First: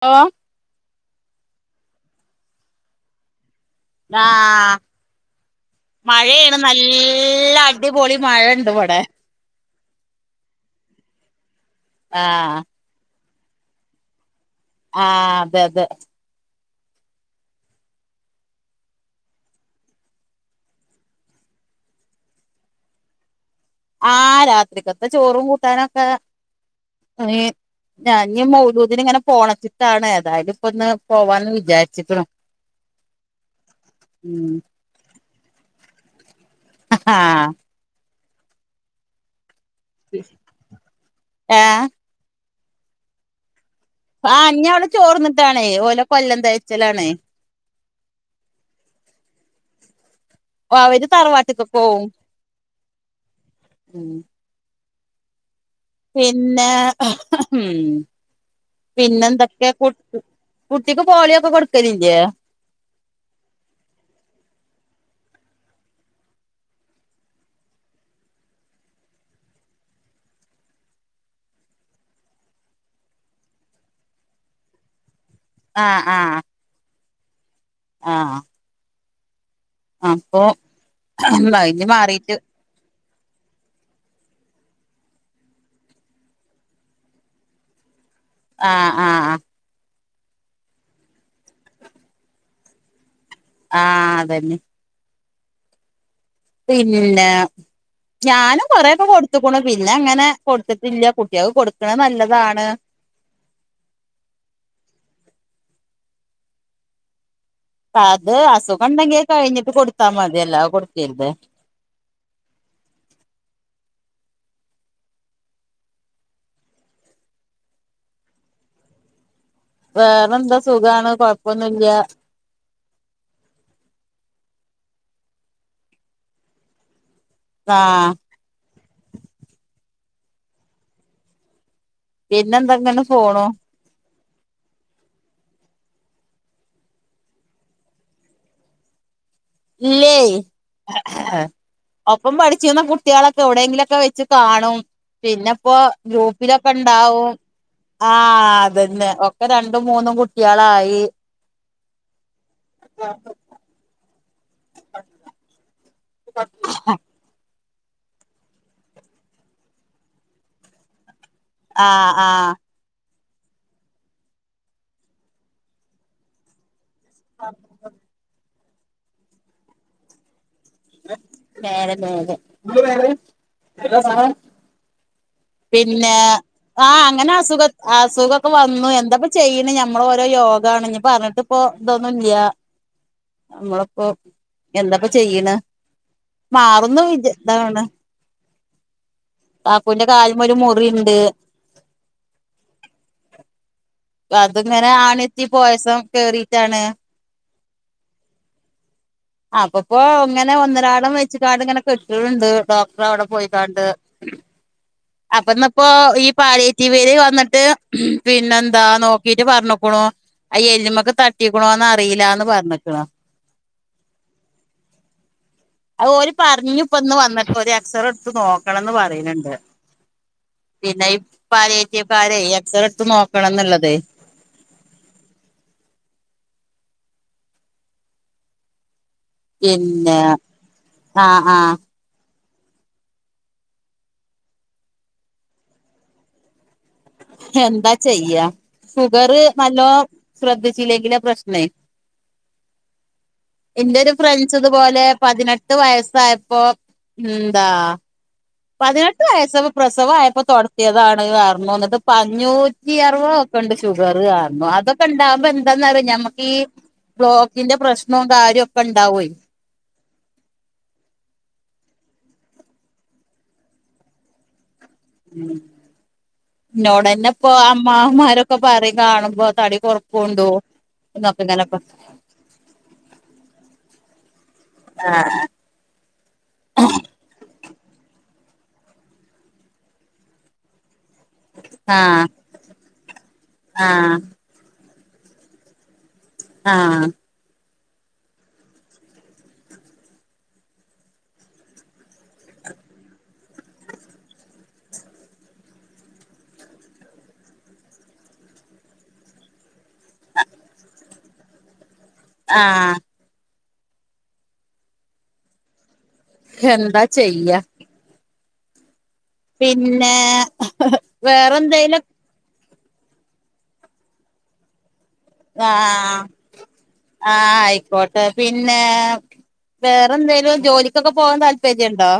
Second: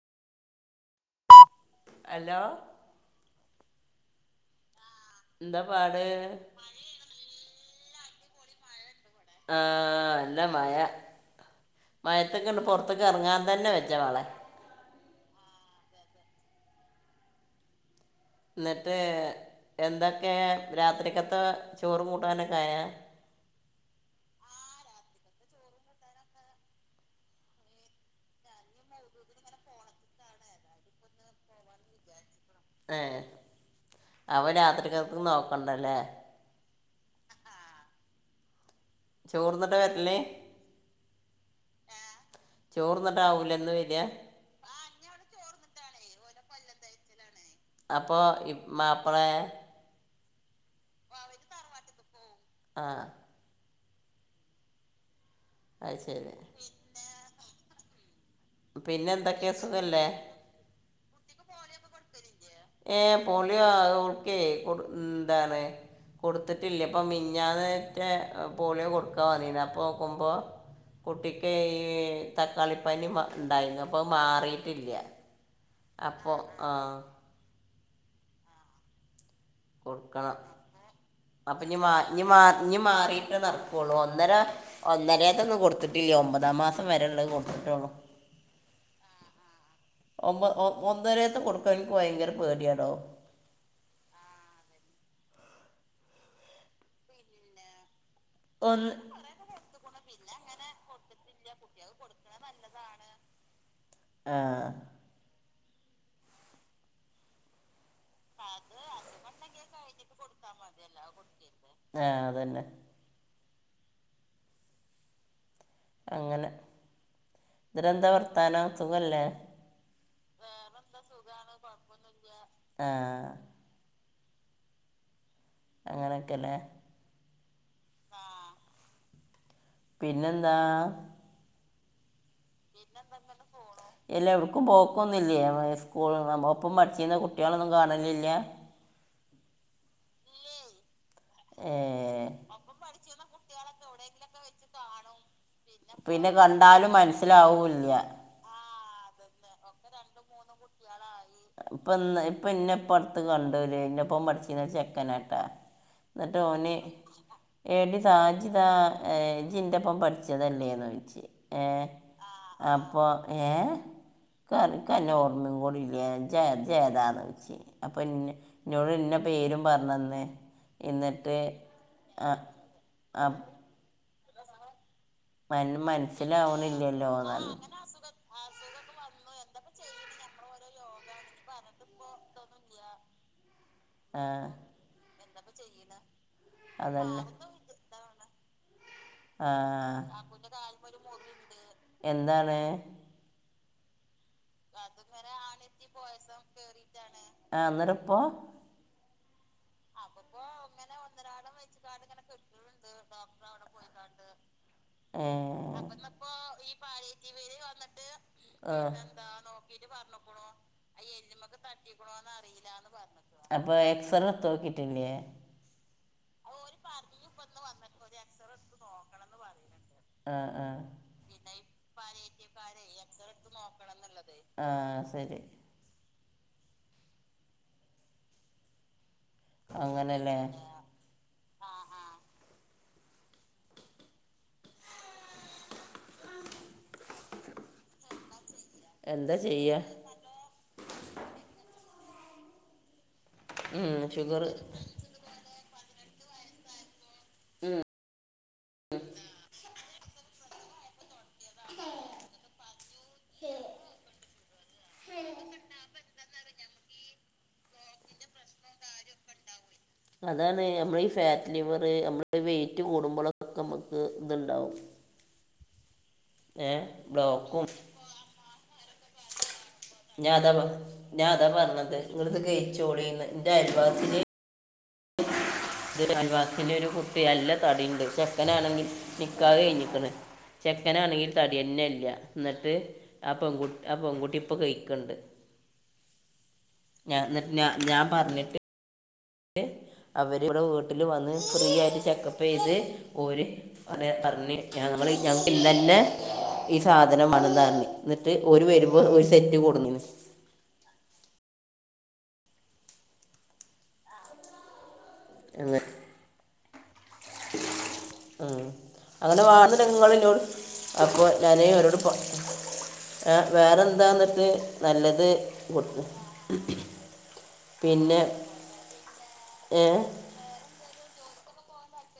ഓ hello ആഹ് എന്താ പാട് മഴയാണ് നല്ല എല്ല അടിപൊളി മഴണ്ട് ഇവിടെ. ആ ല്ല മഴ ആഹ് മയത്തൊക്കെണ്ട് പോ റത്ത് ഇപ്പൊ ഇറങ്ങാൻ തന്നെ വെജ്ജ മളെ ആഹ് അതെ അതെ. ഇന്നിട്ട് എന്തൊക്കെ രാത്രിക്കത്തെ ചോറും കൂട്ടാനൊക്കെ ആയോ. ആഹ് രാത്രിക്കത്തെ ചോറും കൂട്ടാനൊക്കെ [unintelligible] ണി ഞാൻ ഇഞ് മൗലൂദ്ന് ങ്ങനെ പോണച്ചിട്ടാണ് ഏതായാലും ഇപ്പൊ ഇന്ന് പോവാൻന്ന് വിചാരിക്ക്‌ണ് ഏഹ് അവ രാത്രികൊക്കും നോക്കണ്ടല്ലേ ആഹ് ചോർന്നിട്ട വരല് ഏഹ് ചോർന്നിട്ടാവൂലെ ഇന്ന് വര്യ ആ ഇഞ്ഞി അവള് ചോറ് ന്നിട്ടാണ് ഓലെ കൊല്ലം തയച്ചിലാണ്. അപ്പോഇപ് മാപ്പളെ ഓ അവര് തറവാട്ടിക്ക്‌ പോവും ആഹ് ഉം അത് ശരി പിന്നെ എഹ് ഹ് ഹും പിന്നെ എന്തൊക്കെയാ പിന്നെന്തൊക്കെ കുട് സുഖല്ലേ കുട്ടിക്ക് പോളിയൊക്കെ കൊടുക്കലില്ലേ ഏ പോളിയോ ഓൾക്കെകൊട് മ്മ് എന്താണ് കൊടുത്തിട്ടില്ല അപ്പം മിഞ്ഞാന്നറ്റെ പോളിയോ കൊടുക്കാൻ വന്നീന്നു അപ്പക്കുമ്പോ കുട്ടിക്കയ് തക്കാളിപ്പനി ഇണ്ടായിരുന്നു അപ്പഅത് മാറിട്ടില്ല ആഹ് അപ്പോ ആഹ് ആഹ് ആഹ് കൊടുക്കണം അപ്പൊ അപ്പൊ നീ ഇനി മാ ഇഞ് മ മാറിട്ട് മാഞ് മാറിട്ടേ നടക്കുവുള്ളൂ ഒന്നര ഒന്നരത്തൊന്നും കൊടുത്തിട്ടില്ല ഒമ്പതാ മാസം വരെള്ളത് കൊടുത്തിട്ടോള്ളൂ. ആഹ് ആഹ് ആഹ് ഒമ്പ ഒന്നരെത്തെ കൊടുക്കാൻ ഇനിക്ക് ഭയങ്കര പേടിയാടോ. ആഹ് അതന്നെ പിന്നെ ഞാനും ഒന്ന് കൊറേക്കെ കൊടു കൊടുത്തുക്ക്ണ്‌ പിന്നെ അങ്ങനെ കൊടുത്തിട്ടില്ല കുട്ടിആക്ക് കൊടുക്ണ നല്ലതാണ് ആഹാ.... ! അത് അസുഖം ഉണ്ടെങ്കി കഴിഞ്ഞിട്ട് കൊടുത്താൽ മതി എല്ലാ കൊട്ക്കര്ത് ആഹ് അതന്നെ അങ്ങനെ ഇന്നിട്ടെന്താ വർത്താനം സുഖല്ലേ. വേറെന്താ സുഖാണ് കൊഴപ്പൊന്നുല്യ. എഹ് അങ്ങനെക്കെല്ലേ. താ അഹ് പിന്നെന്താ പിന്നെ എന്താ ങ്ങനെ പോണു എല്ല എവിടക്കും പോക്കൊന്നില്ലേ സ്കൂൾ ഒപ്പം പഠിച്ചിര്ന്ന കുട്ടികളൊന്നും കാണലില്ല ഇല്ലേയ് ഏ ഒപ്പം പഠിച്ചിര്ന്ന കുട്ടികളൊക്കെ എവിടെയെങ്കിലും ഒക്കെ വെച്ച് കാണും പിന്നെ ഇപ്പൊ പിന്നെ ഗ്രൂപ്പിലൊക്കെ കണ്ടാലും ഉണ്ടാവും മനസ്സിലാവില്ല ആഹ് അതന്നെ ഒക്കെ രണ്ടും മൂന്നും കുട്ടികളായി ഇപ്പൊ ഇപ്പ ഇന്നെപ്പട്ത് കണ്ടോല് ഇന്നെപ്പം ഒപ്പം പഠിച്ചിന ചെക്കനാട്ടാ എന്നിട്ട് ഓന് എടി സാജിതാ ഏ ജിന്റെപ്പം പഠിച്ചതല്ലേന്ന് ചോദിച്ച് ഏഹ് ആഹ് ആഹ് അപ്പൊ ഏഹ് കൻ കന്നെ ഓർമ്മയും കൂടി ഇല്ല ജ ജേതാന്നോയിച് അപ്പൊ ഇന്ന ഇന്നോട് ഇന്ന പേരും പറഞ്ഞന്ന് എന്നിട്ട് നേരെ ആ നേരെ ആ മന പിന്നെ ആ മനസ്സിലാവണില്ലല്ലോ അങ്ങനെ എന്നാണ് അസുഖ അസുഖക്കെ വന്നു എന്താപ്പ ചെയ്യണ് ഞമ്മൾ ഓരോ യോഗാണ് ഞ്ഞിപ്പം അങ്ങട്ട്പ്പം ഇതൊന്നുംല്ല്യ നമ്മളപ്പോ ആ എന്താപ്പം ചെയ്യണ് മാറുന്ന് അതന്നെ വിചാ ഇതാവ്ണ് ആഹാ കാലിമ്മെ ഒരു മുറിണ്ട് എന്താണ്? അത്ങ്ങനെ ആണെത്തി പോയസം കേറിട്ടാണ്. ആഹ് അന്നേരം ഇപ്പോ അപ്പപ്പോ ഇങ്ങനെ ഒന്നരാടം വെച്ച് ങ്ങാണ്ട് ഇങ്ങനെ കെട്ട്ണണ്ട് ഡോക്ടറെ അവിടെ പോയിക്കാണ്ട് ഏ അപ്പൊന്നപ്പോ ഈ പാലിയേട്ടി വേര്- വന്നിട്ട് ആ പിന്നെന്താ നോക്കിട്ട് പറഞ്ഞോക്കണു. അയ്യല്ല്മ്മക്ക് തട്ടിക്ക്ണോന്ന് അറിയീലാന്ന് പറഞ്ഞിക്ക്ണ് അപ്പൊ എക്സറ എട്തോക്കിട്ടില്ലേ? അത് ഓല് പറഞ്പ്പന്ന് വന്നിട്ട് ഒരു എക്സറെ എടുത്ത് നോക്കണംന്ന് പറയ്ണണ്ട് ആഹ് ആഹ് പിന്നെ ഈ പാലിയേറ്റീവ്ക്കാരെ എക്സറെ എടുത്ത് നോക്കണം ന്ന്ള്ളതേ ആ സെരി പിന്നെ അങ്ങനല്ലേ ആഹ് ആഹ് ഹെന്താ ചെയ്യാ ഷുഗർ എന്താ ചെയ്യുക നല്ലോ ശ്രദ്ധിച്ചില്ലെങ്കില് പ്രശ്നേയി എന്റെ ഒരു ഷുഗർ ഫ്രണ്ട്സ് ഇതുപോലെ, പതിനെട്ട് വയസ്സായപ്പോ എന്താ, പതിനെട്ട് വയസ്സ പ്രസവായപ്പോ തൊട്ത്യതാണ് പറഞ്ഞു എന്നിട്ട് പ്പം അഞ്ഞൂ ഈ ആർവോക്കണ്ട് ഷുഗർ അറിഞ്ഞു അതൊക്കെ ഉണ്ടാവുമ്പൊ എന്താന്നറിയൊ ഞമ്മക്ക് ഈ ബ്ലോക്കിന്റെ പ്രശ്നവും കാര്യവും ഒക്കെ ണ്ടാവേ അതാണ് നമ്മള് ഈ ഫാറ്റ് ലിവറ് നമ്മള് വെയിറ്റ് കൂടുമ്പോളൊക്കെ നമ്മുക്ക് ഇത്ണ്ടാവും ഉം എന്നോടന്നെ ഇപ്പോ ബ്ലോക്കും അമ്മാമാരൊക്കെ പറയും, കാണുമ്പോ തടി. കൊറപ്പുണ്ടോ ഞാതാ പ എന്നൊക്കെ ഞാതാ ഇങ്ങനെ പറഞ്ഞത് നിങ്ങളിത് കയിച്ചോളീന്ന് എന്റെ അയൽവാസിനിം ആഹ് ആഹ് ഇത് അയൽവാസിന്റെ ഒരു കുട്ടി നല്ല തടിണ്ട് ചെക്കനാണെങ്കിൽ നിക്കാഹ്‌ കഴിഞ്ഞിക്ക്ണ് ചെക്കനാണെങ്കിൽ തടിന്നെല്ല്യ എന്നിട്ട് ആ പെൺകു ആ ആഹ് പെൺകുട്ടി ഇപ്പ കഴിക്ക്ണ്ട് ആഹ് ഞ എന്നിട്ട് ഞ ഞാൻ പറഞ്ഞിട്ട്. ട്ട് അവരിവിടെ വീട്ടിൽ വന്ന് ഫ്രീ ആയിട്ട് ചെക്കപ്പ് ചെയ്ത് ഓര് അതെ അറഞ്ഞ് ഞങ്ങ പറയും ഞങ്ങക്കിന്നന്നെ ഈ സാധനം വേണൊന്നറഞ്ഞ്. എന്നിട്ട് ഓര് വരുമ്പോ ഒരു സെറ്റ് കൊണുന്നേന്ന് ആഹ... ! അങ്ങെ [unintelligible] ഹെന്താ ചെയ്യാ ഉം അങ്ങനെ വാടന്ന രംഗങ്ങ പിന്നെ എന്നോട് അപ്പൊ ഞാനേ അവരോട് വേറെന്തേലും പോ [unintelligible] ആ വേറെ എന്താന്നിട്ട് നല്ലത് ആഹ് കൊടുത്തു ആഹ് ആ പിന്നെ ആയിക്കോട്ടെ പിന്നെ ഏ, വേറെന്തേലും ജോലി ഇതൊക്കെ പോവാൻ താല്പര്യണ്ടോ?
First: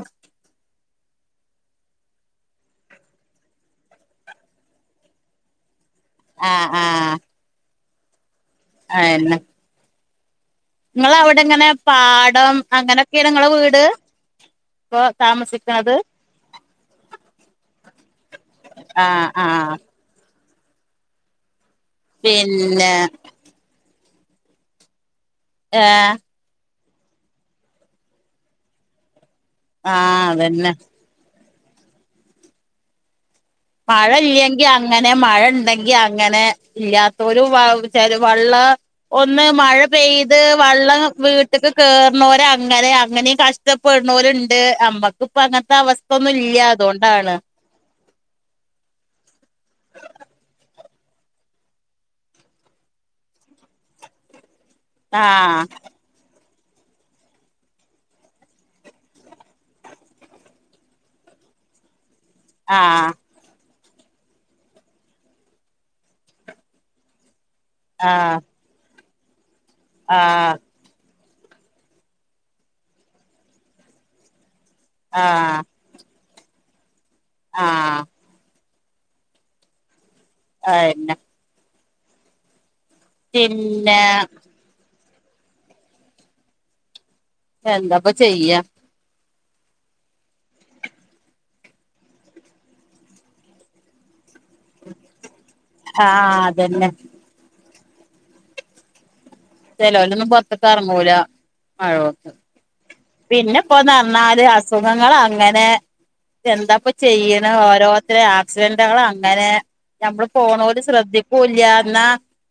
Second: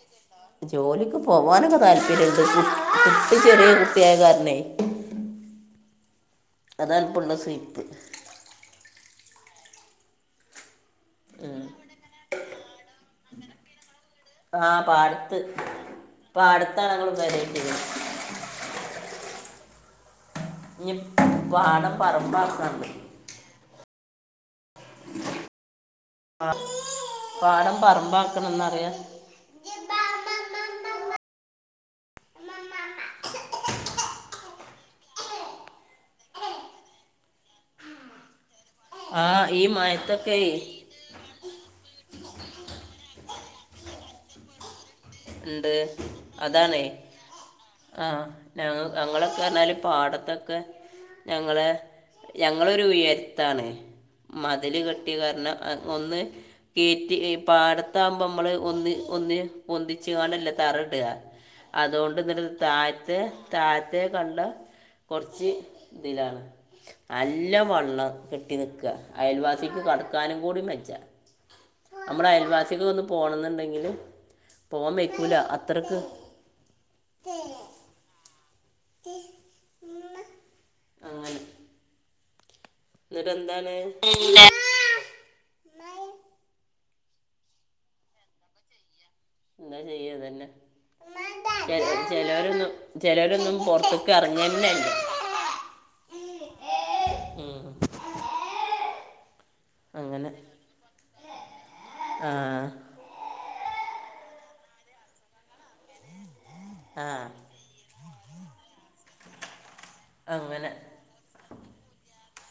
ജോലിക്ക് പോവാനൊക്കെ താല്പര്യണ്ട് കുട്ടി ചെറിയകുട്ടി ആയ കാരണേ ആഹ് അതാ പ്പുള്ള സീൻ. ആ എന്ന ഇങ്ങള് അവിടെ ഇങ്ങനെ പാടം അങ്ങനെയൊക്കെയാ ഇങ്ങളെ വീട്. ആ ഇപ്പൊ പാടത്ത് താമസിക്കണത് പാടത്താണ് ഞങൾ പെര കെട്ടിയേക്കണെ. ആ ആ ഞ്ഞി പാടം പറമ്പാക്കാൻണ്ട്. പിന്നെ ഏ ആ പാടം പറമ്പാക്കണന്ന് പറയാ. ആ അതന്നെ മഴ ഇല്ലെങ്കിൽ അങ്ങനെ. മഴ ഉണ്ടെങ്കി അങ്ങനെ. ഇല്ലാത്തോര് വ ചെര വള്ളാ ആ ഒന്ന് ഈ മഴ പെയ്ത് മയത്തൊക്കെ വെള്ളം വീ ട്ട്ക്ക് കേർണോരെ അങ്ങനെ. അങ്ങനെയും കഷ്ടപ്പെട്ണോര്ണ്ട്. അമ്പ ക്ക് ഇപ്പ ഉണ്ട് അങ്ങനത്തെ അവസ്ഥൊന്നും ഇല്ല അതാണേ അതുകൊണ്ടാണ്. ആ ഞങ്ങ ഞങ്ങളൊക്കെ പറഞ്ഞാല് പാടത്തൊക്കെ ഞങ്ങള് ഞങ്ങളൊരു ഉയരത്താണ് മതില് കെ ട്ടി കാരണ. ആഹ് അ ഒന്ന്. കേറ്റി പാടത്താക് മ്പൊ മ്മള് ഒന്ന് ഒന്ന് പൊന്തി ച്ച് കൊണ്ടല്ലെ തറ ഇട. അതുകൊണ്ട് ഇന്നട്ടത് ആഹ് താഴത്തെ താഴത്തെ കണ്ടം കൊറച്ച് ഇതിലാണ്. നല്ല വ ള്ളം ആഹ് കെട്ടി നിക്ക. അയൽവാസിക്ക് കടക്കാനും ആഹ് കൂടി ബെജാ നമ്മുടെ അയൽവാസിക്കൊന്ന് പോണംന്നുണ്ടെങ്കില് പോകാൻ വെക്കൂല ആഹ് അത്രക്ക് ആ ആ എന്നാ ന്നട്ട് എന്താണ്? പിന്നെ എന്താ ഇപ്പ ചെയ്യാ. എന്താ ചെയ്യാ ഇതന്നെ. ചെല ചെലോരൊന്നും ചെലോരൊന്നും പുറത്തക്ക് ഇറങ്ങന്നെ- ആ അതന്നെ. ഉം ചിലവരൊന്നും അങ്ങനെ പുറത്തക്ക് ഇറങ്ങൂല. മഴ ഒണ്ട് ആ പിന്നെപ്പോ നർഞാല് അസുഖങ്ങളങ്ങനെ എന്താപ്പ ആ ചെയ്യണെ ഓരോരു ത്രേ ആക്സ്ഡന്റ്കളാ അങ്ങനെ ഞമ്മള് അങ്ങനെ പോണോല് ശ്രദ്ധിക്കൂല്ല്യാ ന്നാ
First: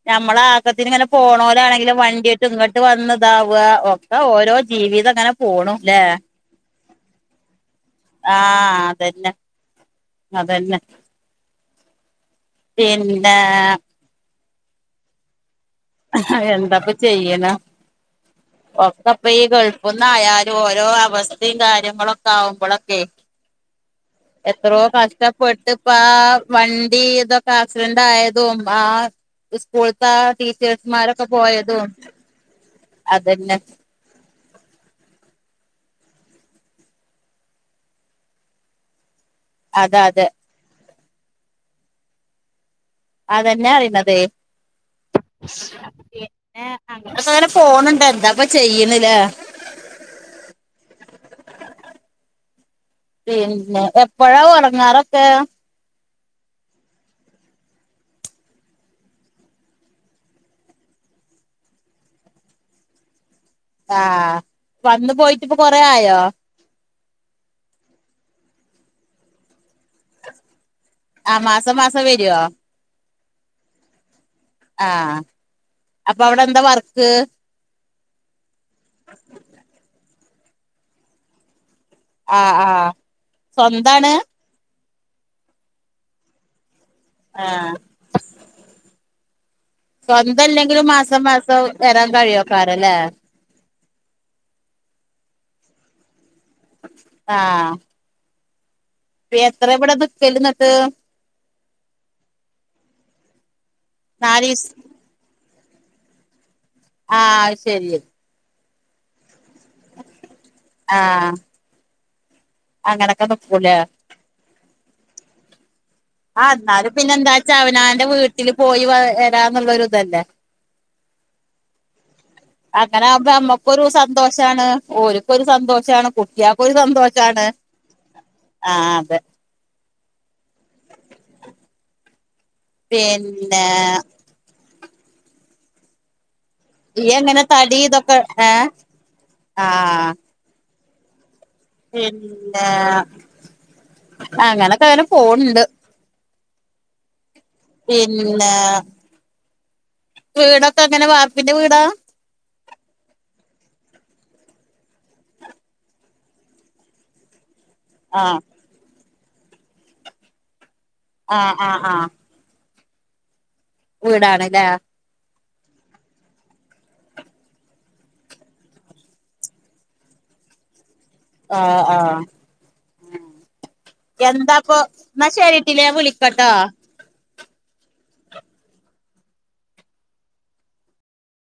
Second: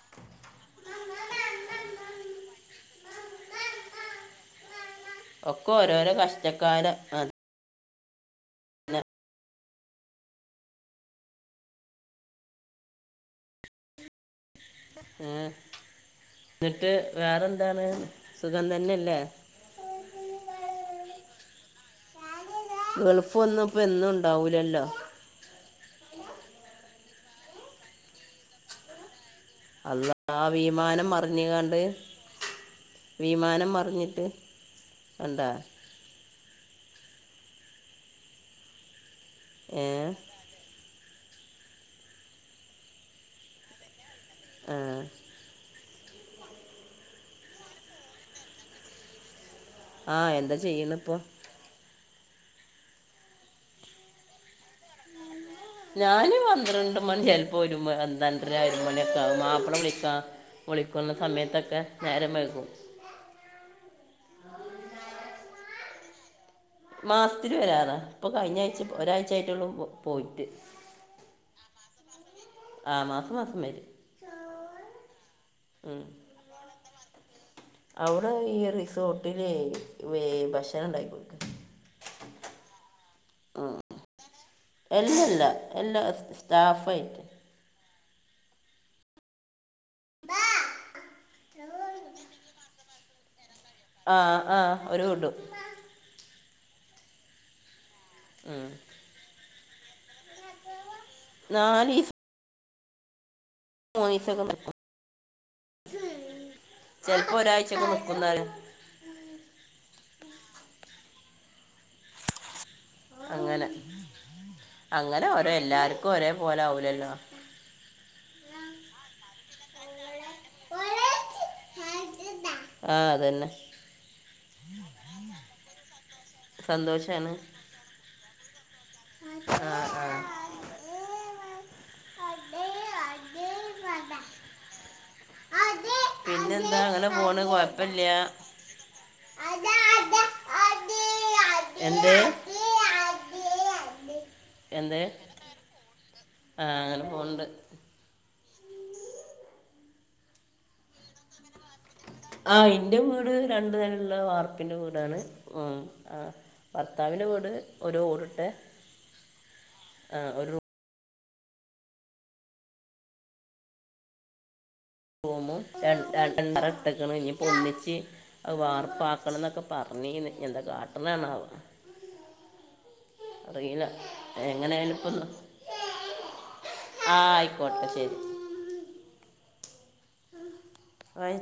ഞമ്മളെ ആക്കത്തിന് ഇങ്ങനെ പോണോലാണെങ്കിലും വണ്ട്യായ്ട്ടും ഇങ്ങട്ട് വന്ന് താവാ ഒക്കെ ഓരോ ജീവിതംങ്ങനെ ഒക്കാേരോരാെ കഷ്ടക്കാലം അഹ് ആഹ് അതെന്നെ അതെന്നെ പിന്നേ ഏഹ് എന്താപ്പ ചെയ്യ്ണെ സുഖം തന്നെയല്ലേ ഒക്കെപ്പ ഈ ഗൾ ഒന്നആയാലും ഓരോ അവസ്ഥി കാര്യങ്ങളും ആവുമ്പോളക്കെ ഗൾഫ് ഒന്നും ഇപ്പം എന്നും എത്രോ ഉണ്ടാവൂലല്ലോ കഷ്ടപ്പെട്ട് ഇപ്പാ വണ്ടി തൊക്കെ ആക്സിഡന്റ് ആയതും ആ സ്കൂള് ത്തെ ആ ടീ - വിമാനം മറിഞ്ഞുങ്ങണ്ട് അതന്നെ വിമാനം മ പർഞ്ഞിട്ട് എന്താ ഏ അത് അതെ അതെന്നെ അറീണതേ ആഹ് പിന്നെ ഞങ്ങൾതൊക്കങ്ങനെ പോണ്‌ണ്ട് എന്താപ്പ ചെയ്യ്ണ്ലേ ആഹ് എന്താ ചെയ്യ്ണ്പ്പം പിന്നെ എപ്പഴാ ഒറങ്ങാറൊക്കെ? ഞാന് പന്ത്രണ്ട് മണി ചിലപ്പോ ഒരു പന്ത്രണ്ടര ഒരു മണിക്കെ ആവും മാപ്പള വിളിക്കാ വിളിക്കുന്ന സമയത്തൊക്കെ നേരം വയ്കും ആഹ് വന്ന് പോയിട്ടിപ്പൊ കൊറേ ആയോ? മാസത്തിൽ വരാറാഇപ്പൊ കഴിഞ്ഞ ആഴ്ച ഒരാഴ്ച ആയിറ്റുള്ളൂ പോയിറ്റ് ആ മാസം മാസം വരുവോ ആ മാസം മാസം വരും ആഹ് ഉം. അപ്പൊ അവിടെ എന്താ വർക്ക് അവിടെ ഈ റിസോർട്ടില് ഭക്ഷണംണ്ടാക്കി കൊടുക്കാ ആ ആഹ് സ്വന്താണ് അല്ലല്ല എല്ലാ സ്റ്റാഫായിട്ട് ആഹ് സ്വന്തല്ലെങ്കിലും മാസം മാസം വരാൻ കഴിയോക്കാരല്ലേ ആ ആ ഒരു ഉടും ആഹ ഉം എത്ര ഇവിടെ നിക്കല്ന്ന്ട്ട് നാലീസം മൂനീസം കൊണ്ട് ത്തും. നാലീസം ചിലപ്പോ ആഹ് ഒരാഴ്ച ഒക്കെ ശരി നിക്കുന്നാലോ [inaudible] അങ്ങനൊക്കെ അങ്ങനെ നിക്കൂലേ അങ്ങനെ ഓരോ എല്ലാരും ആ ന്നാലും പിന്നെന്താച്ച അവനാന്റെ വീട്ടിൽ പോയി വരാന്നുള്ളൊ ഒരു ഇതല്ലേ [unintelligible] ആ അങ്ങനെ ആകുമ്പോ അതന്നെ നമ്മക്കൊരു സന്തോഷാണ് ഓരല്ക്കൊരു സന്തോഷാണ് കുട്ടിയേക്കൊരു സന്തോഷാണ് ആഹ് അതെ ആഹ് ആഹ് പിന്നെ അതെ പിന്നെന്താ അങ്ങനെ ഇയ്യ് എങ്ങനെ പണ് തടി കൊഴപ്പല്ലഅതാ ഇതൊക്കെ ഏഹ് അതാ ആഹ് പിന്നെ അങ്ങനൊക്കെ അങ്ങനെ പോണ് ണ്ട് ആഹ് അങ്ങനെ പോണ്‌ണ്ട് പിന്നെ വീടൊക്കെങ്ങനെ വാർപ്പിന്റെ വീടാ ആഹ് ഇന്റെ വീട് രണ്ടുനെലള്ളെ വാർപ്പിന്റെ വീടാണ് ഉ ആ ഭർത്താവിന്റെ വീട് ഒരു ആഹ് ഓടിട്ടെ ആ ഒരു ആആ ആ വീടാണ് ല്ലേ റൂമും രണ്ട് രണ്ട് തറട്ട്ക്കുണു ഇനിപ്പോ ഒന്നിച്ച് അത് വാർപ്പാക്കണം ന്നൊക്കെ പറഞ്ഞീന്ന് എന്താ കാട്ടണേ ണാവോ? ആഹ് ആഹ് അറിയില്ല എന്താപ്പൊ എങ്ങനെയായാലും ഇപ്പം ന്നാ ശരിട്ടിലെ വിളിക്കട്ടോ ആയിക്കോട്ടെ ശരി. അഹ്.